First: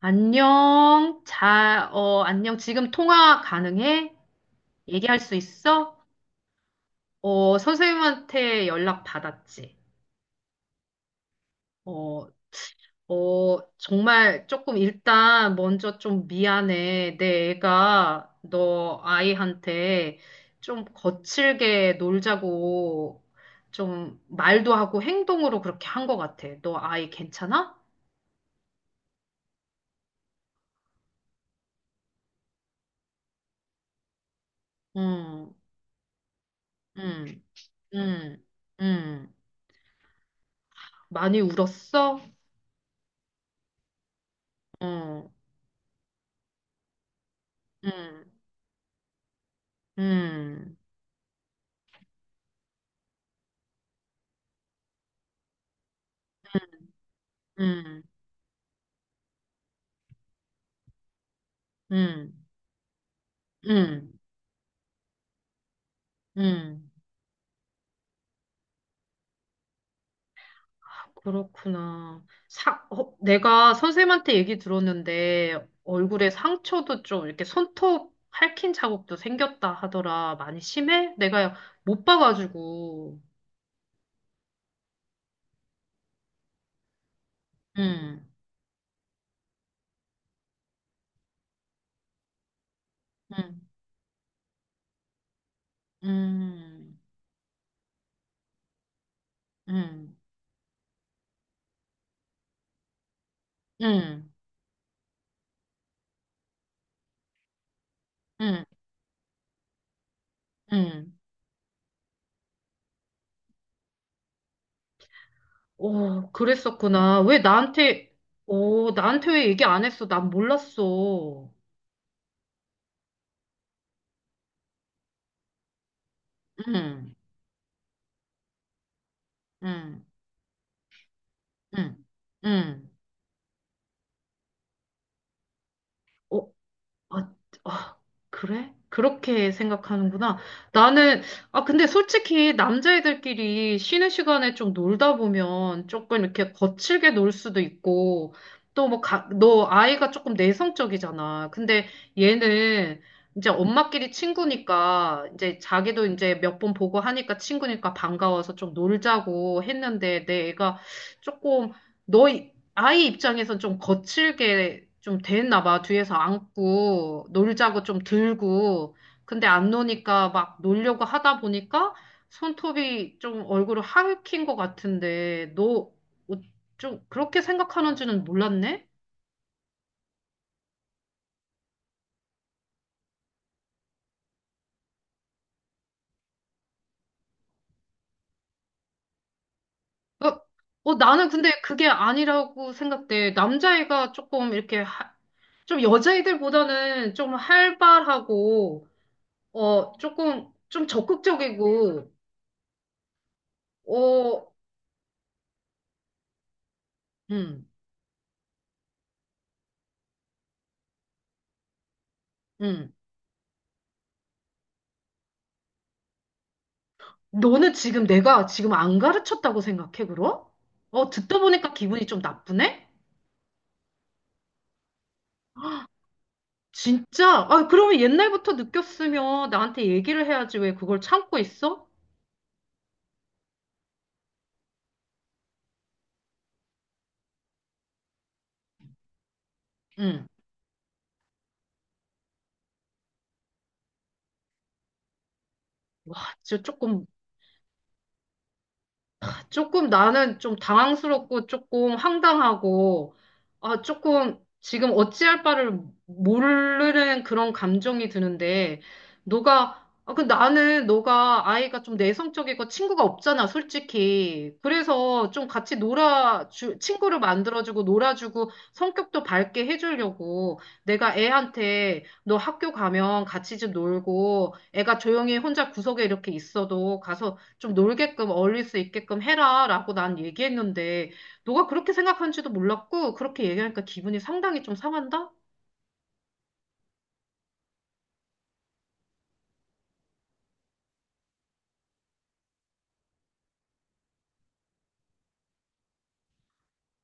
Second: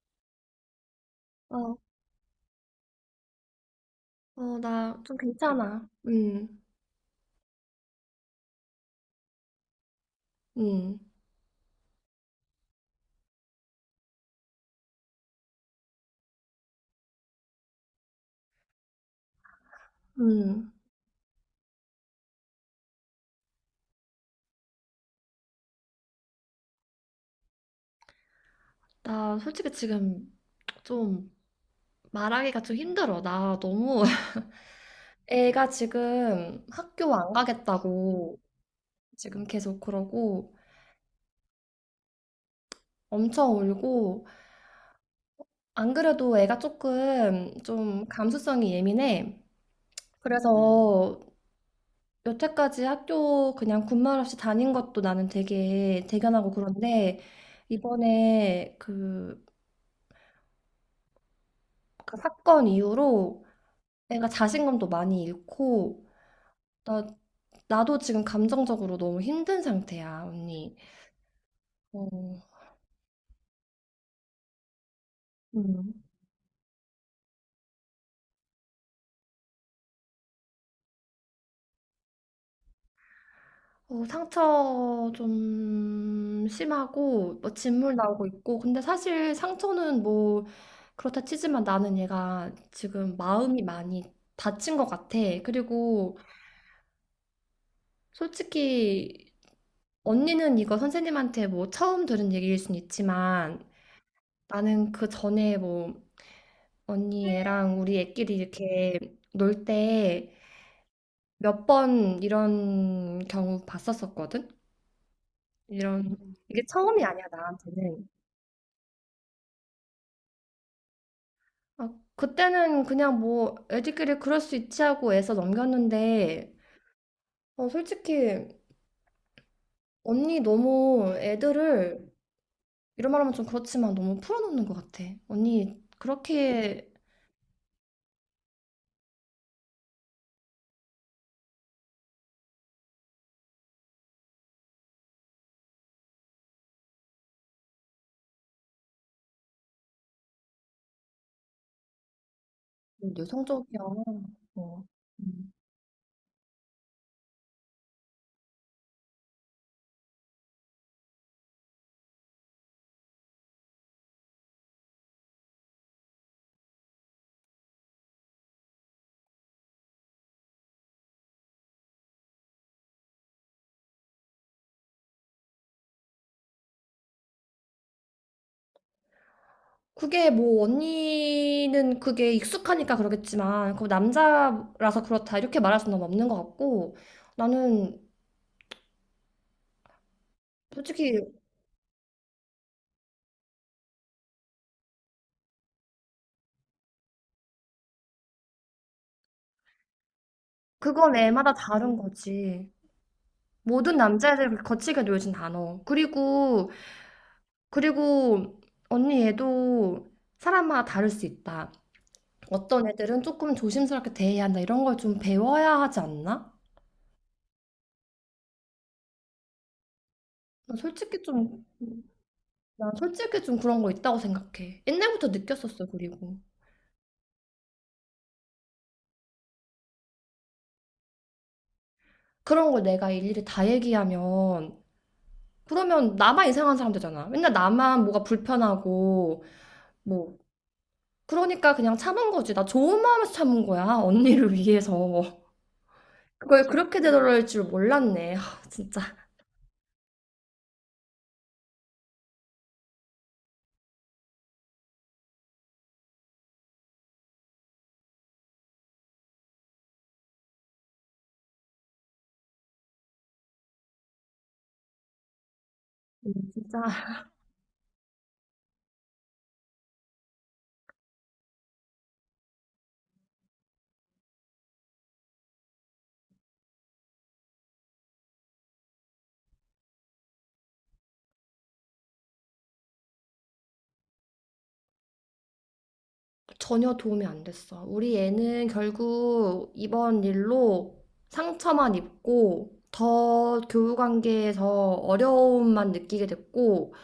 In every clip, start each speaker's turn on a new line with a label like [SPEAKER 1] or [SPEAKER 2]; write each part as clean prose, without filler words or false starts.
[SPEAKER 1] 안녕.
[SPEAKER 2] 어,
[SPEAKER 1] 안녕. 지금 통화 가능해?
[SPEAKER 2] 나 좀
[SPEAKER 1] 얘기할 수
[SPEAKER 2] 괜찮아.
[SPEAKER 1] 있어?
[SPEAKER 2] 응.
[SPEAKER 1] 선생님한테 연락 받았지.
[SPEAKER 2] 응.
[SPEAKER 1] 어, 정말 조금 일단 먼저 좀 미안해. 내 애가 너 아이한테
[SPEAKER 2] 응.
[SPEAKER 1] 좀 거칠게 놀자고 좀 말도 하고 행동으로 그렇게 한 것 같아. 너 아이 괜찮아?
[SPEAKER 2] 나 솔직히 지금 좀 말하기가 좀 힘들어. 나 너무
[SPEAKER 1] 응,
[SPEAKER 2] 애가 지금 학교 안
[SPEAKER 1] 응,
[SPEAKER 2] 가겠다고
[SPEAKER 1] 응, 응.
[SPEAKER 2] 지금 계속 그러고
[SPEAKER 1] 많이 울었어?
[SPEAKER 2] 엄청 울고.
[SPEAKER 1] 응.
[SPEAKER 2] 안 그래도 애가 조금 좀
[SPEAKER 1] 음,
[SPEAKER 2] 감수성이 예민해.
[SPEAKER 1] 음,
[SPEAKER 2] 그래서 여태까지 학교 그냥 군말 없이 다닌 것도 나는 되게 대견하고 그런데
[SPEAKER 1] 음,
[SPEAKER 2] 이번에 그
[SPEAKER 1] 음,
[SPEAKER 2] 사건 이후로
[SPEAKER 1] 음,
[SPEAKER 2] 내가 자신감도 많이 잃고,
[SPEAKER 1] 음.
[SPEAKER 2] 나, 나도 지금 감정적으로 너무 힘든 상태야, 언니.
[SPEAKER 1] 그렇구나.
[SPEAKER 2] 어.
[SPEAKER 1] 내가 선생님한테 얘기 들었는데
[SPEAKER 2] 음.
[SPEAKER 1] 얼굴에 상처도 좀 이렇게 손톱 핥힌 자국도 생겼다 하더라. 많이 심해? 내가 못 봐가지고.
[SPEAKER 2] 어, 상처 좀 심하고, 뭐 진물 나오고
[SPEAKER 1] 음,
[SPEAKER 2] 있고, 근데 사실 상처는 뭐, 그렇다 치지만 나는 얘가 지금
[SPEAKER 1] 음,
[SPEAKER 2] 마음이 많이 다친 것 같아. 그리고
[SPEAKER 1] 음,
[SPEAKER 2] 솔직히
[SPEAKER 1] 음,
[SPEAKER 2] 언니는 이거 선생님한테 뭐 처음 들은 얘기일 순 있지만
[SPEAKER 1] 음,
[SPEAKER 2] 나는 그 전에 뭐 언니 애랑 우리 애끼리
[SPEAKER 1] 음,
[SPEAKER 2] 이렇게 놀 때
[SPEAKER 1] 음.
[SPEAKER 2] 몇 번 이런 경우 봤었었거든? 이런,
[SPEAKER 1] 오,
[SPEAKER 2] 이게 처음이
[SPEAKER 1] 그랬었구나.
[SPEAKER 2] 아니야, 나한테는.
[SPEAKER 1] 오, 나한테 왜 얘기 안 했어? 난 몰랐어.
[SPEAKER 2] 아, 그때는 그냥 뭐 애들끼리 그럴 수 있지 하고 애써 넘겼는데,
[SPEAKER 1] 음,
[SPEAKER 2] 어, 솔직히
[SPEAKER 1] 음.
[SPEAKER 2] 언니 너무
[SPEAKER 1] 응, 응.
[SPEAKER 2] 이런 말 하면 좀 그렇지만 너무 풀어놓는 것 같아. 언니
[SPEAKER 1] 어,
[SPEAKER 2] 그렇게
[SPEAKER 1] 아, 아, 그래? 그렇게 생각하는구나. 나는, 아, 근데 솔직히 남자애들끼리 쉬는 시간에 좀 놀다 보면 조금 이렇게 거칠게 놀 수도 있고, 또 뭐, 너 아이가 조금 내성적이잖아. 근데 얘는 이제
[SPEAKER 2] 여성적이야.
[SPEAKER 1] 엄마끼리
[SPEAKER 2] 어.
[SPEAKER 1] 친구니까,
[SPEAKER 2] 음.
[SPEAKER 1] 이제 자기도 이제 몇 번 보고 하니까 친구니까 반가워서 좀 놀자고 했는데, 내 애가 조금, 너, 아이 입장에선 좀 거칠게 좀 됐나 봐. 뒤에서 안고 놀자고 좀 들고. 근데 안 노니까 막 놀려고 하다 보니까 손톱이 좀 얼굴을 하익힌 것 같은데 너 좀 그렇게 생각하는지는 몰랐네?
[SPEAKER 2] 그게 뭐 언니는 그게 익숙하니까 그러겠지만 그 남자라서 그렇다 이렇게 말할 수는 없는 것 같고 나는
[SPEAKER 1] 어,
[SPEAKER 2] 솔직히
[SPEAKER 1] 나는 근데 그게 아니라고 생각돼. 남자애가 조금 이렇게 좀 여자애들보다는 좀 활발하고 조금 좀
[SPEAKER 2] 그건 애마다 다른
[SPEAKER 1] 적극적이고.
[SPEAKER 2] 거지. 모든 남자애들
[SPEAKER 1] 어
[SPEAKER 2] 그렇게 거칠게 놀진 않아. 그리고
[SPEAKER 1] 음.
[SPEAKER 2] 그리고 언니 얘도 사람마다 다를 수 있다. 어떤
[SPEAKER 1] 음.
[SPEAKER 2] 애들은 조금 조심스럽게 대해야 한다 이런 걸 좀 배워야 하지 않나?
[SPEAKER 1] 너는 지금 내가 지금 안 가르쳤다고 생각해, 그럼?
[SPEAKER 2] 난
[SPEAKER 1] 어,
[SPEAKER 2] 솔직히
[SPEAKER 1] 듣다
[SPEAKER 2] 좀
[SPEAKER 1] 보니까 기분이 좀 나쁘네?
[SPEAKER 2] 난 솔직히 좀 그런 거 있다고 생각해. 옛날부터 느꼈었어. 그리고
[SPEAKER 1] 진짜? 아, 그러면 옛날부터 느꼈으면 나한테 얘기를 해야지 왜 그걸 참고 있어?
[SPEAKER 2] 그런 걸 내가 일일이 다 얘기하면 그러면 나만 이상한 사람 되잖아. 맨날 나만 뭐가 불편하고
[SPEAKER 1] 응.
[SPEAKER 2] 뭐. 그러니까 그냥 참은 거지. 나 좋은 마음에서 참은 거야. 언니를 위해서.
[SPEAKER 1] 진짜
[SPEAKER 2] 그걸 그렇게
[SPEAKER 1] 조금
[SPEAKER 2] 되돌릴 줄 몰랐네. 하, 진짜.
[SPEAKER 1] 조금 나는 좀 당황스럽고 조금 황당하고, 아, 조금 지금 어찌할 바를 모르는 그런 감정이 드는데, 너가, 아, 그 나는 너가 아이가 좀 내성적이고 친구가 없잖아, 솔직히. 그래서 좀
[SPEAKER 2] 진짜
[SPEAKER 1] 친구를 만들어주고 놀아주고 성격도 밝게 해주려고 내가 애한테 너 학교 가면 같이 좀 놀고 애가 조용히 혼자 구석에 이렇게 있어도 가서 좀 놀게끔 어울릴 수 있게끔 해라라고 난 얘기했는데 너가 그렇게 생각하는지도 몰랐고 그렇게 얘기하니까 기분이 상당히 좀 상한다?
[SPEAKER 2] 전혀 도움이 안 됐어. 우리 애는 결국 이번 일로 상처만 입고 더 교우 관계에서 어려움만 느끼게 됐고.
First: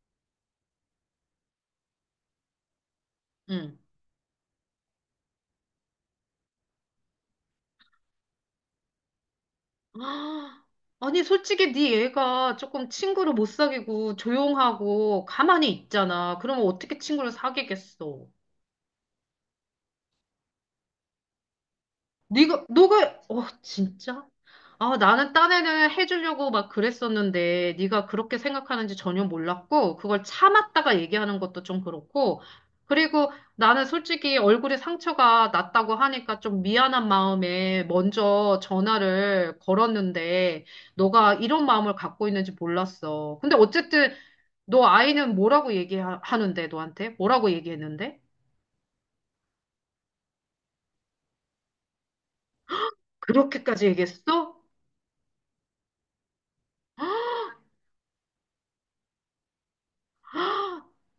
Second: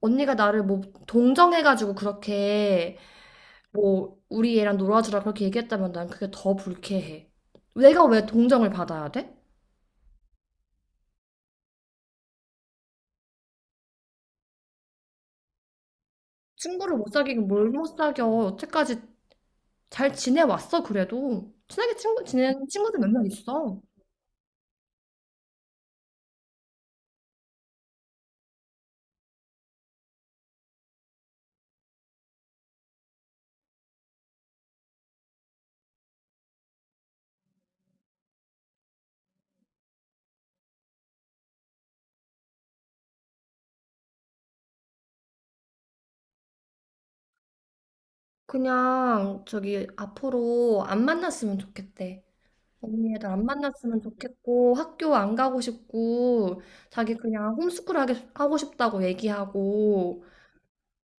[SPEAKER 2] 언니가 나를 뭐 동정해가지고 그렇게
[SPEAKER 1] 응.
[SPEAKER 2] 뭐 우리 애랑 놀아주라 그렇게 얘기했다면 난 그게 더 불쾌해. 내가 왜 동정을 받아야 돼?
[SPEAKER 1] 아, 아니 솔직히 네 얘가 조금 친구를 못 사귀고 조용하고 가만히 있잖아. 그러면
[SPEAKER 2] 친구를
[SPEAKER 1] 어떻게
[SPEAKER 2] 못
[SPEAKER 1] 친구를
[SPEAKER 2] 사귀고 뭘 못
[SPEAKER 1] 사귀겠어?
[SPEAKER 2] 사겨. 여태까지 잘 지내왔어 그래도. 친하게 친구
[SPEAKER 1] 네가
[SPEAKER 2] 지내는 친구들 몇
[SPEAKER 1] 너가
[SPEAKER 2] 명
[SPEAKER 1] 어
[SPEAKER 2] 있어.
[SPEAKER 1] 진짜? 아 나는 딴 애는 해주려고 막 그랬었는데 네가 그렇게 생각하는지 전혀 몰랐고 그걸 참았다가 얘기하는 것도 좀 그렇고. 그리고 나는 솔직히 얼굴에 상처가 났다고 하니까 좀 미안한 마음에 먼저 전화를 걸었는데 너가 이런 마음을 갖고 있는지 몰랐어. 근데 어쨌든 너 아이는 뭐라고 얘기하는데 너한테? 뭐라고 얘기했는데?
[SPEAKER 2] 그냥 저기 앞으로 안 만났으면 좋겠대. 언니 애들 안
[SPEAKER 1] 그렇게까지
[SPEAKER 2] 만났으면
[SPEAKER 1] 얘기했어?
[SPEAKER 2] 좋겠고 학교 안 가고 싶고 자기 그냥 홈스쿨 하게 하고 싶다고 얘기하고.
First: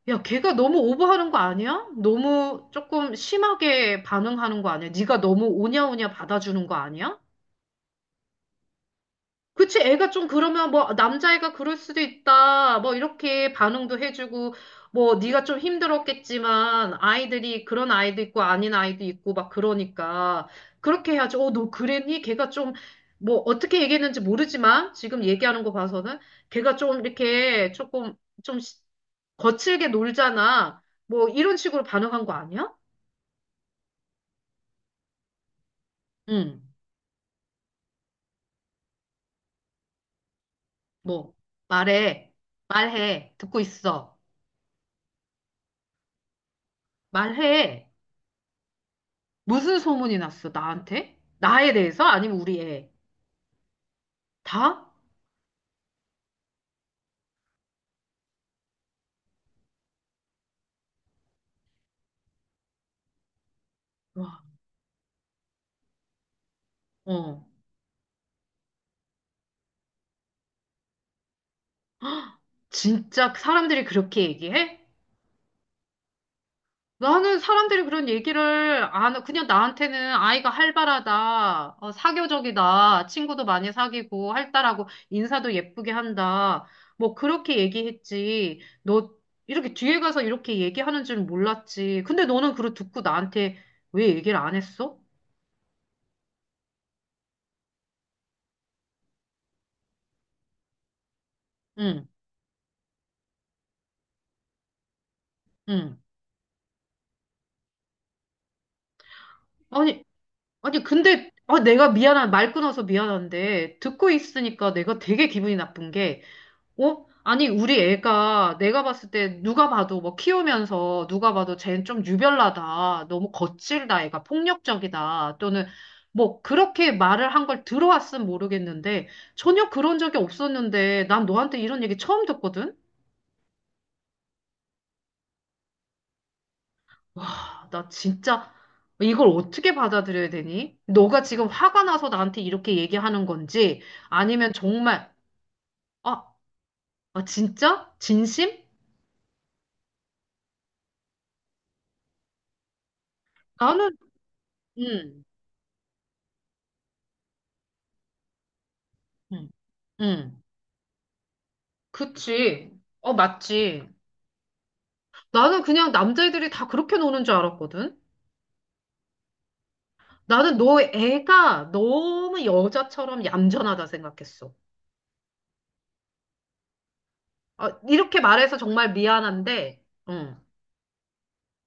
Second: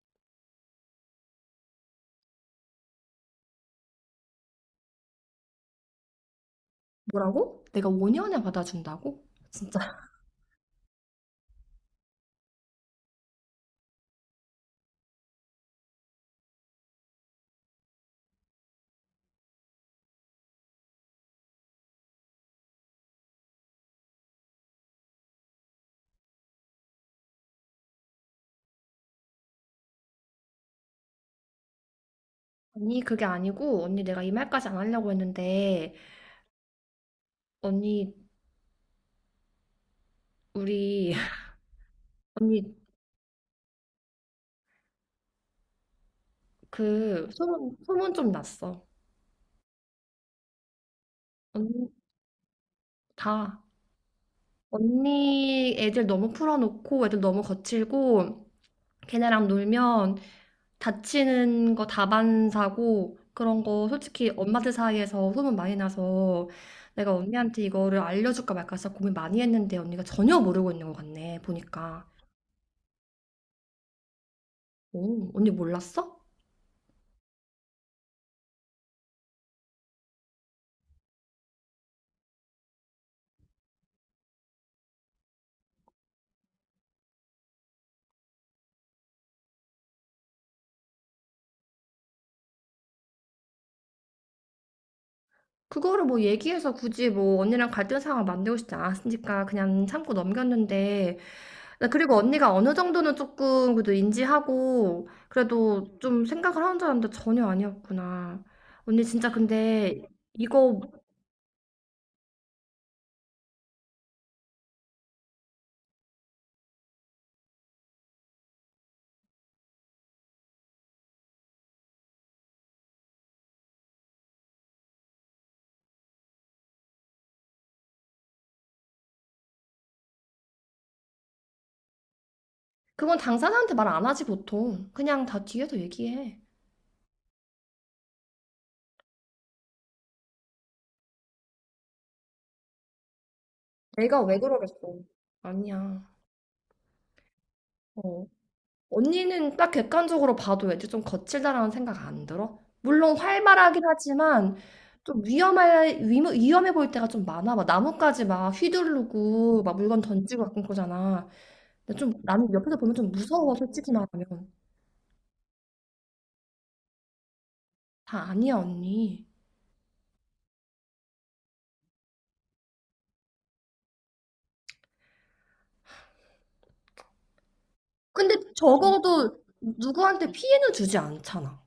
[SPEAKER 1] 야, 걔가 너무 오버하는 거 아니야? 너무 조금 심하게 반응하는 거 아니야? 네가 너무 오냐오냐 받아주는 거 아니야?
[SPEAKER 2] 뭐라고? 내가 5년에 받아준다고? 진짜.
[SPEAKER 1] 그치, 애가 좀 그러면 뭐 남자애가 그럴 수도 있다. 뭐 이렇게 반응도 해주고 뭐 네가 좀 힘들었겠지만 아이들이 그런 아이도 있고 아닌 아이도 있고 막 그러니까 그렇게 해야지. 어, 너 그랬니? 걔가 좀 뭐 어떻게 얘기했는지 모르지만 지금 얘기하는 거 봐서는 걔가 좀 이렇게 조금 좀 거칠게 놀잖아. 뭐 이런 식으로 반응한 거 아니야?
[SPEAKER 2] 언니 그게 아니고 언니 내가 이 말까지 안 하려고 했는데
[SPEAKER 1] 응.
[SPEAKER 2] 언니 우리
[SPEAKER 1] 뭐 말해.
[SPEAKER 2] 언니
[SPEAKER 1] 말해. 듣고 있어.
[SPEAKER 2] 그
[SPEAKER 1] 말해.
[SPEAKER 2] 소문 좀 났어.
[SPEAKER 1] 무슨 소문이 났어? 나한테? 나에
[SPEAKER 2] 언니
[SPEAKER 1] 대해서? 아니면 우리 애?
[SPEAKER 2] 다.
[SPEAKER 1] 다?
[SPEAKER 2] 언니 애들 너무 풀어놓고 애들 너무 거칠고 걔네랑 놀면 다치는 거 다반 사고 그런 거 솔직히
[SPEAKER 1] 와.
[SPEAKER 2] 엄마들 사이에서 소문 많이 나서. 내가
[SPEAKER 1] 어.
[SPEAKER 2] 언니한테 이거를 알려줄까 말까 진짜 고민 많이 했는데 언니가 전혀 모르고 있는 것 같네 보니까.
[SPEAKER 1] 진짜 사람들이 그렇게 얘기해?
[SPEAKER 2] 오, 언니 몰랐어?
[SPEAKER 1] 나는 사람들이 그런 얘기를 안, 그냥 나한테는 아이가 활발하다, 어, 사교적이다, 친구도 많이 사귀고, 활달하고, 인사도 예쁘게 한다. 뭐, 그렇게 얘기했지. 이렇게 뒤에 가서 이렇게 얘기하는 줄 몰랐지. 근데 너는 그걸 듣고 나한테 왜 얘기를 안 했어?
[SPEAKER 2] 그거를 뭐 얘기해서 굳이 뭐 언니랑 갈등 상황 만들고 싶지 않았으니까 그냥 참고 넘겼는데. 나
[SPEAKER 1] 응,
[SPEAKER 2] 그리고 언니가 어느 정도는 조금 그래도 인지하고 그래도
[SPEAKER 1] 응.
[SPEAKER 2] 좀 생각을 하는 줄 알았는데 전혀 아니었구나. 언니 진짜 근데
[SPEAKER 1] 아니,
[SPEAKER 2] 이거
[SPEAKER 1] 아니, 근데, 내가 미안한, 말 끊어서 미안한데, 듣고 있으니까 내가 되게 기분이 나쁜 게, 어? 아니, 우리 애가 내가 봤을 때 누가 봐도 뭐 키우면서 누가 봐도 쟤는 좀 유별나다. 너무 거칠다. 애가 폭력적이다. 또는 뭐 그렇게 말을 한 걸 들어왔으면 모르겠는데 전혀 그런 적이 없었는데 난 너한테 이런 얘기 처음 듣거든?
[SPEAKER 2] 그건 당사자한테 말 안 하지 보통. 그냥 다 뒤에서 얘기해.
[SPEAKER 1] 와, 나 진짜 이걸 어떻게 받아들여야 되니? 너가 지금 화가 나서 나한테 이렇게 얘기하는 건지
[SPEAKER 2] 내가 왜
[SPEAKER 1] 아니면
[SPEAKER 2] 그러겠어.
[SPEAKER 1] 정말,
[SPEAKER 2] 아니야.
[SPEAKER 1] 아, 아 진짜?
[SPEAKER 2] 어.
[SPEAKER 1] 진심?
[SPEAKER 2] 언니는 딱 객관적으로 봐도 왠지 좀 거칠다라는 생각 안 들어? 물론 활발하긴
[SPEAKER 1] 나는.
[SPEAKER 2] 하지만 좀
[SPEAKER 1] 음.
[SPEAKER 2] 위험해, 위험해 보일 때가 좀 많아. 막 나뭇가지 막
[SPEAKER 1] 음.
[SPEAKER 2] 휘두르고 막 물건
[SPEAKER 1] 음.
[SPEAKER 2] 던지고 가끔 그러잖아. 근데 좀 나는
[SPEAKER 1] 그치.
[SPEAKER 2] 옆에서 보면 좀
[SPEAKER 1] 어,
[SPEAKER 2] 무서워,
[SPEAKER 1] 맞지.
[SPEAKER 2] 솔직히 말하면.
[SPEAKER 1] 나는 그냥 남자애들이 다 그렇게 노는 줄 알았거든.
[SPEAKER 2] 다 아니야, 언니.
[SPEAKER 1] 나는 너 애가 너무 여자처럼 얌전하다 생각했어. 아, 이렇게
[SPEAKER 2] 근데
[SPEAKER 1] 말해서 정말
[SPEAKER 2] 적어도
[SPEAKER 1] 미안한데,
[SPEAKER 2] 누구한테
[SPEAKER 1] 응.
[SPEAKER 2] 피해는 주지 않잖아.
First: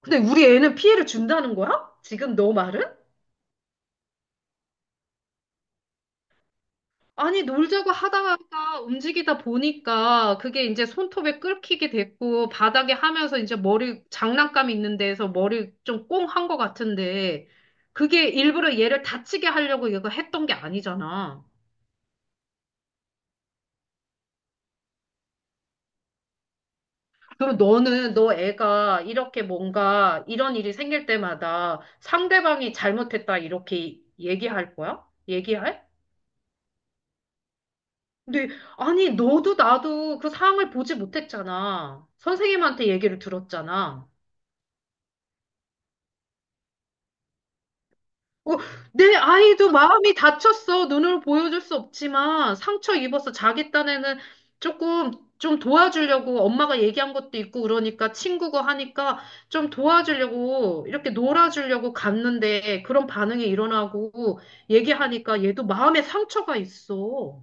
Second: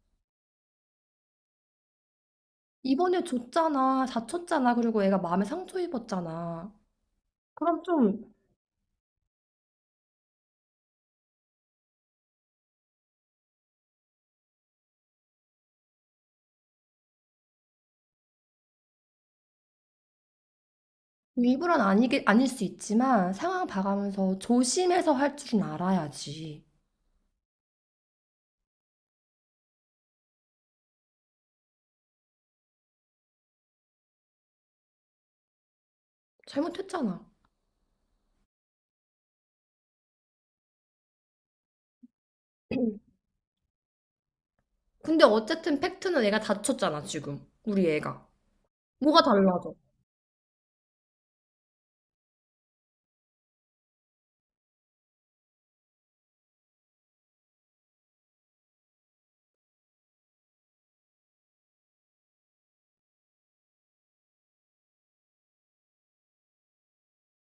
[SPEAKER 1] 근데 우리 애는 피해를 준다는 거야? 지금 너 말은?
[SPEAKER 2] 이번에 줬잖아, 다쳤잖아, 그리고 애가 마음에 상처 입었잖아.
[SPEAKER 1] 아니,
[SPEAKER 2] 그럼
[SPEAKER 1] 놀자고
[SPEAKER 2] 좀
[SPEAKER 1] 하다가 움직이다 보니까 그게 이제 손톱에 끓기게 됐고, 바닥에 하면서 이제 머리, 장난감 있는 데에서 머리 좀 꽁 한 것 같은데, 그게 일부러 얘를 다치게 하려고 이거 했던 게 아니잖아.
[SPEAKER 2] 일부러는 아니게, 아닐 수 있지만 상황 봐가면서 조심해서 할 줄은 알아야지.
[SPEAKER 1] 그럼 너는, 너 애가 이렇게 뭔가 이런 일이 생길 때마다 상대방이 잘못했다 이렇게 얘기할 거야? 얘기할?
[SPEAKER 2] 잘못했잖아.
[SPEAKER 1] 근데, 아니, 너도 나도 그 상황을 보지 못했잖아. 선생님한테 얘기를 들었잖아.
[SPEAKER 2] 근데 어쨌든 팩트는 애가 다쳤잖아, 지금. 우리 애가.
[SPEAKER 1] 어, 내
[SPEAKER 2] 뭐가
[SPEAKER 1] 아이도
[SPEAKER 2] 달라져?
[SPEAKER 1] 마음이 다쳤어. 눈으로 보여줄 수 없지만 상처 입어서 자기 딴에는 조금 좀 도와주려고 엄마가 얘기한 것도 있고 그러니까 친구고 하니까 좀 도와주려고 이렇게 놀아주려고 갔는데 그런 반응이 일어나고 얘기하니까 얘도 마음에 상처가 있어.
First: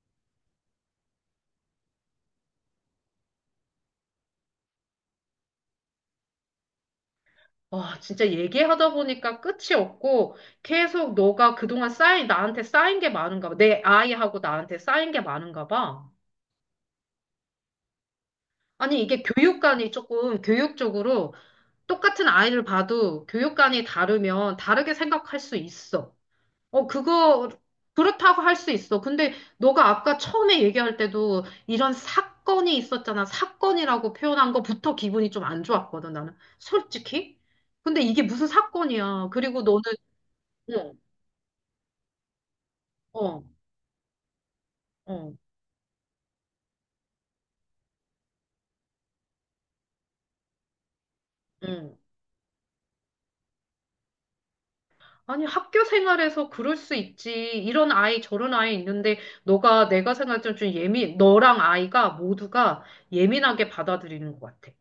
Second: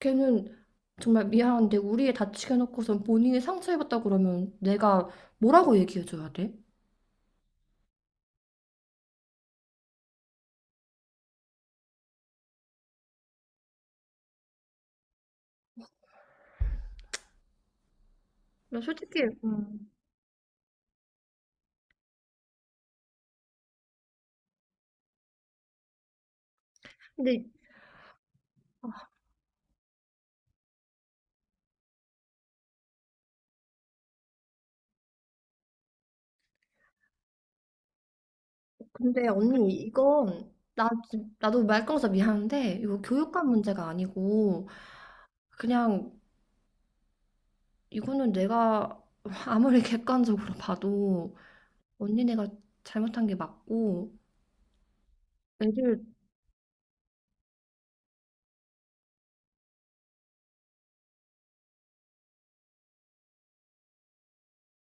[SPEAKER 2] 걔는 정말 미안한데 우리 애 다치게 해놓고선 본인이 상처입었다 그러면 내가 뭐라고 얘기해줘야 돼?
[SPEAKER 1] 와, 진짜 얘기하다 보니까 끝이 없고 계속 너가 그동안 나한테 쌓인 게 많은가 봐. 내 아이하고 나한테 쌓인 게 많은가 봐.
[SPEAKER 2] 나
[SPEAKER 1] 아니,
[SPEAKER 2] 솔직히,
[SPEAKER 1] 이게 교육관이 조금 교육적으로 똑같은 아이를 봐도 교육관이 다르면 다르게 생각할 수 있어. 어,
[SPEAKER 2] 근데,
[SPEAKER 1] 그거, 그렇다고 할 수 있어. 근데 너가 아까 처음에 얘기할 때도 이런 사건이 있었잖아. 사건이라고 표현한 거부터 기분이 좀 안 좋았거든, 나는. 솔직히. 근데 이게 무슨
[SPEAKER 2] 근데
[SPEAKER 1] 사건이야. 그리고
[SPEAKER 2] 언니,
[SPEAKER 1] 너는,
[SPEAKER 2] 이건 나도 말꺼어서 미안한데 이거
[SPEAKER 1] 어, 어,
[SPEAKER 2] 교육감 문제가 아니고
[SPEAKER 1] 어,
[SPEAKER 2] 그냥 이거는 내가 아무리 객관적으로 봐도
[SPEAKER 1] 응.
[SPEAKER 2] 언니네가 잘못한 게 맞고
[SPEAKER 1] 아니, 학교
[SPEAKER 2] 애들.
[SPEAKER 1] 생활에서 그럴 수 있지. 이런 아이, 저런 아이 있는데, 너가 내가 생각할 때는 좀 예민, 너랑 아이가 모두가 예민하게 받아들이는 것 같아.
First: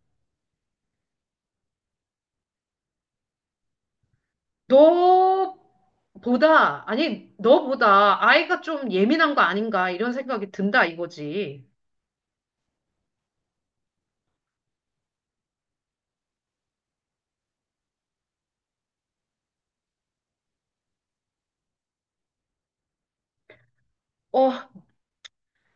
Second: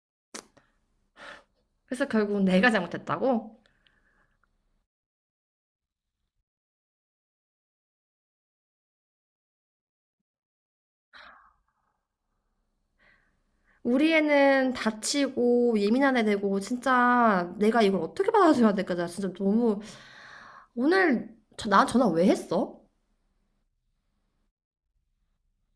[SPEAKER 2] 그래서 결국은 내가 잘못했다고?
[SPEAKER 1] 너보다, 아니, 너보다 아이가 좀 예민한 거 아닌가, 이런 생각이 든다, 이거지.
[SPEAKER 2] 우리 애는 다치고 예민한 애 되고. 진짜 내가 이걸 어떻게 받아줘야 될까? 나 진짜 너무 오늘 저, 나 전화 왜 했어?
[SPEAKER 1] 어,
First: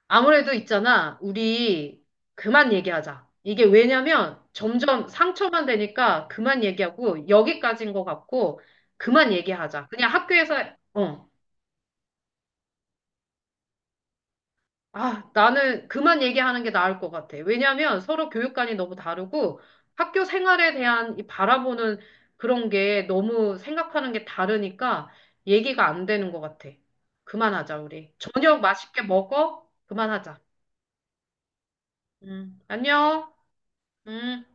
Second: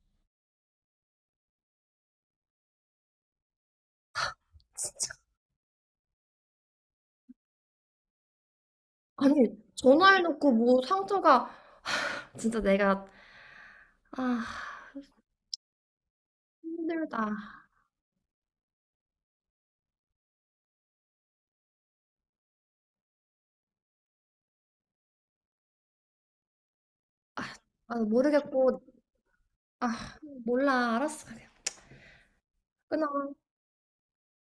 [SPEAKER 1] 아무래도 있잖아. 우리 그만 얘기하자. 이게 왜냐면 점점
[SPEAKER 2] 진짜.
[SPEAKER 1] 상처만 되니까 그만 얘기하고, 여기까지인 것 같고, 그만
[SPEAKER 2] 아니
[SPEAKER 1] 얘기하자.
[SPEAKER 2] 전화해놓고 뭐
[SPEAKER 1] 어.
[SPEAKER 2] 상처가 진짜 내가 아
[SPEAKER 1] 아, 나는 그만 얘기하는 게 나을 것
[SPEAKER 2] 힘들다.
[SPEAKER 1] 같아. 왜냐하면 서로 교육관이 너무 다르고 학교 생활에 대한 이 바라보는 그런 게 너무 생각하는 게 다르니까 얘기가 안 되는 것 같아. 그만하자,
[SPEAKER 2] 아
[SPEAKER 1] 우리. 저녁
[SPEAKER 2] 모르겠고
[SPEAKER 1] 맛있게 먹어?
[SPEAKER 2] 아
[SPEAKER 1] 그만하자.
[SPEAKER 2] 몰라 알았어 그냥
[SPEAKER 1] 안녕.
[SPEAKER 2] 끊어.
[SPEAKER 1] 음.